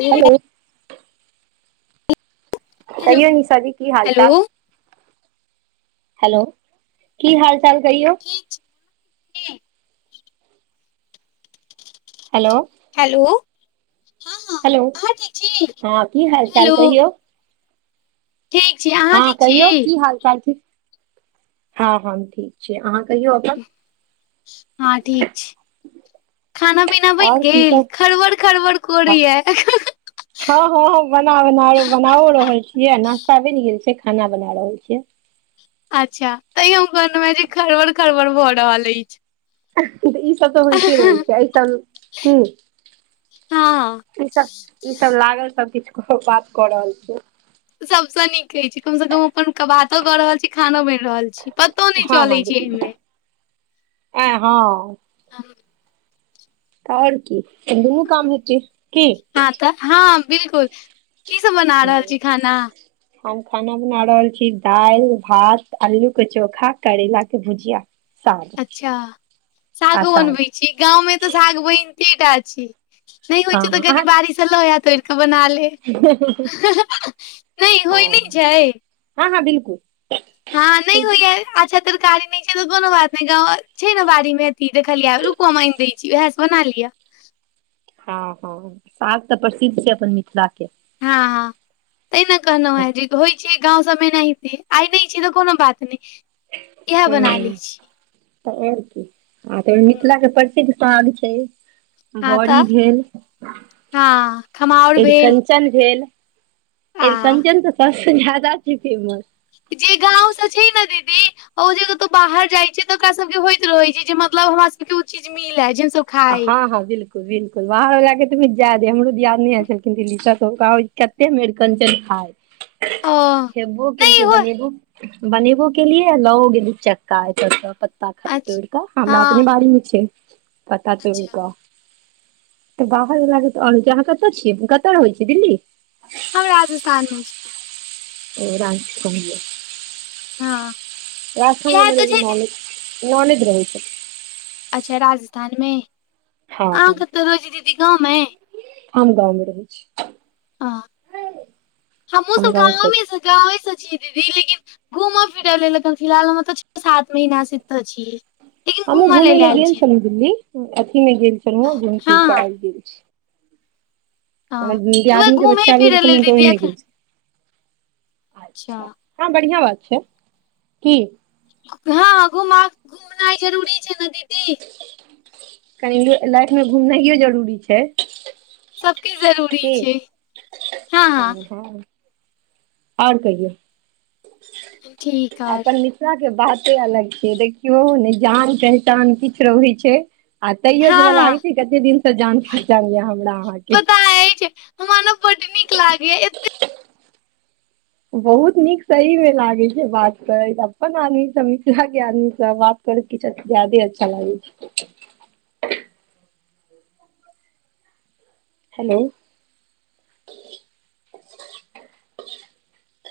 Hello hello. कहियौ निशा जी की हाल चाल? हेलो हलो की हाल चाल कहियो? ठीक छी हेलोउ। हेलो हँ हँ हेलो अहाँ ठीक छी हँ की हाल चाल हेलो कहियौ? ठीक छी अहाँ हँ ठीक कहियौ छी की हाल चाल छै, हँ हम ठीक छी, अहा कहियौ? अपन हँ ठीक छी। खाना पीना बनि आओर की गेल सब खरबड़ - खरबड़ कोरये? हँ - हँ ह बना- बना बनाओ रहल छियै न नास्ता बनि गेल छै, खाना बना रहल छियै। अच्छा तइयो हम कहनो है जे खड़बड़ -खड़बड़ भऽ रहल अइछ। ई सब तऽ होइते रहैत छै, एई सम की। हँ ई सब ई सब लागल सब किछु बात कऽ, रहल छय। सभसँ नीक कहैत छै, कमसँ कम अपन बातो कऽ रहल छी खानो बइन रहल छी। पतो नई हँ हँ चलै छै, एहिमे [inaudible] आ ओर कि दुनू काम हेतै की। हँ तऽ हँ बिलकुल की सब बना रहल छी खाना हम खाना बना रहल छी, दाईल भात आलू के चोखा करैेलाक के भुजिया साग अच्छा आ सागो साग बनबे गाँव मे तऽ साग बाइनते टा छी, नइ होइ हँ छै तऽ हँ कनि बारि स त लोया तोड़िके बना ले [inaudible] नहि होइ अहाँ नहि छै हँ -हँ बिलकुल हँ नहि होइ या अच्छा तरकारी नइ छै तऽ, कोनो बात नइ गाँवआर छै ने बाड़ी मे अथी देखलियै रुकु हम आनि दै छी, उएह से बना लिया हँ -हँ साग तऽ, प्रसिद्ध छै, अपन मिथिला के हँ - हँ तेइ ने कहलहु हूँ है जे होइ छै गाँव सबमे नहिते आइ नइ छय तऽ कोनो बात नए हू तऽ ओर की आ तइमे मिथिला के प्रसिद्ध साग छै हँ बड़ी तऽ भेल हँ खमहाउर भेल अरिकंच चन भेल आ अरीकंचन तऽ, सबसे जदा छै फेमस जे गाँवसँ छै ने दीदी ओ जेकतो बाहर जाइ छै तऽ, ओकरा सबके के होइत रहे छै, जे मतलब हमरा सबके ओ चीज मिलै जिन सब हँ - हँ बिलकुल - बिलकुल बाहर वाला के कि जाय दे हमरो दियादनी एल छलखिनि हे दिल्ली सँ हुनका होय कते कते हम अरिकंचन खाय ओ खेबो नहि केलकै हो बनेबो बनेबो के लिए लाओ गेली चक्का एता सा पत्ता अच्छ तोड़िकऽ हमरा अपने हँ बाड़ी में छै, पत्ता अच्छा तोड़िकऽ तऽ बाहर वाला के त ओर किया अहाँ कता छियै कता रहेय छिय दिल्ली हम राजस्थान मे छी ओ राजस्थान कहलिए हँ राजस्थान मे इएह हमर तऽ एगो छै ननेद- ननेद रहै छै अच्छा राजस्थानमे अहाँ क तऽ रोहे छी दीदी गाँवमे आम दइल बनबई छी, ह हमहुँ हम सब गाँव से गाँवमे छी सँ गाँव यो छी दीदी लेकिन घूमय फिरऽ लेल फिलहाल हम ऐता छी सात महिना से एतऽ छी। लेकिन हमहु घूमऽ घूमे लेल ले आयल गेल छी छलहुँ दिल्ली अथी मे गेल छलहुं घूम फिर के हँ आयल गेल छी। हमर हँ तऽ वैह दीयादनी के घूमे बच्चा भेल फिरै लेल छला ओह दीदी मे एखन गेल छलो अच्छा हँ बढ़िआँ बात छै की हँ हँ घुम घुमनाइ जरूरी छै ने दीदी। कनि लाइफ मे घुमनायो जरूरी छै। सबके जरूरी छै हँ हँ। और कहिओ ठीक आओर अपन मिथ मिथिला के बाते अलग छै देखियौ ने जान पहचान किछ रहै छै आ तैयो हँ जेना हँ लागैत छै कते दिन से जान पहचान ये हमरा अहाँके। हमा ना बड नीक लागै या एते बहुत नीक सही मे लागे छै बात करेत अपन आदमी सब मिथिला के आदमी सब बात कुछ जादे अच्छा लागै छै। हेलोउ।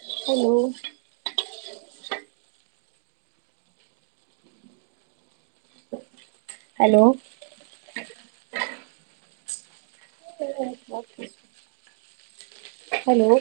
हेलो। हेलो। हेलो।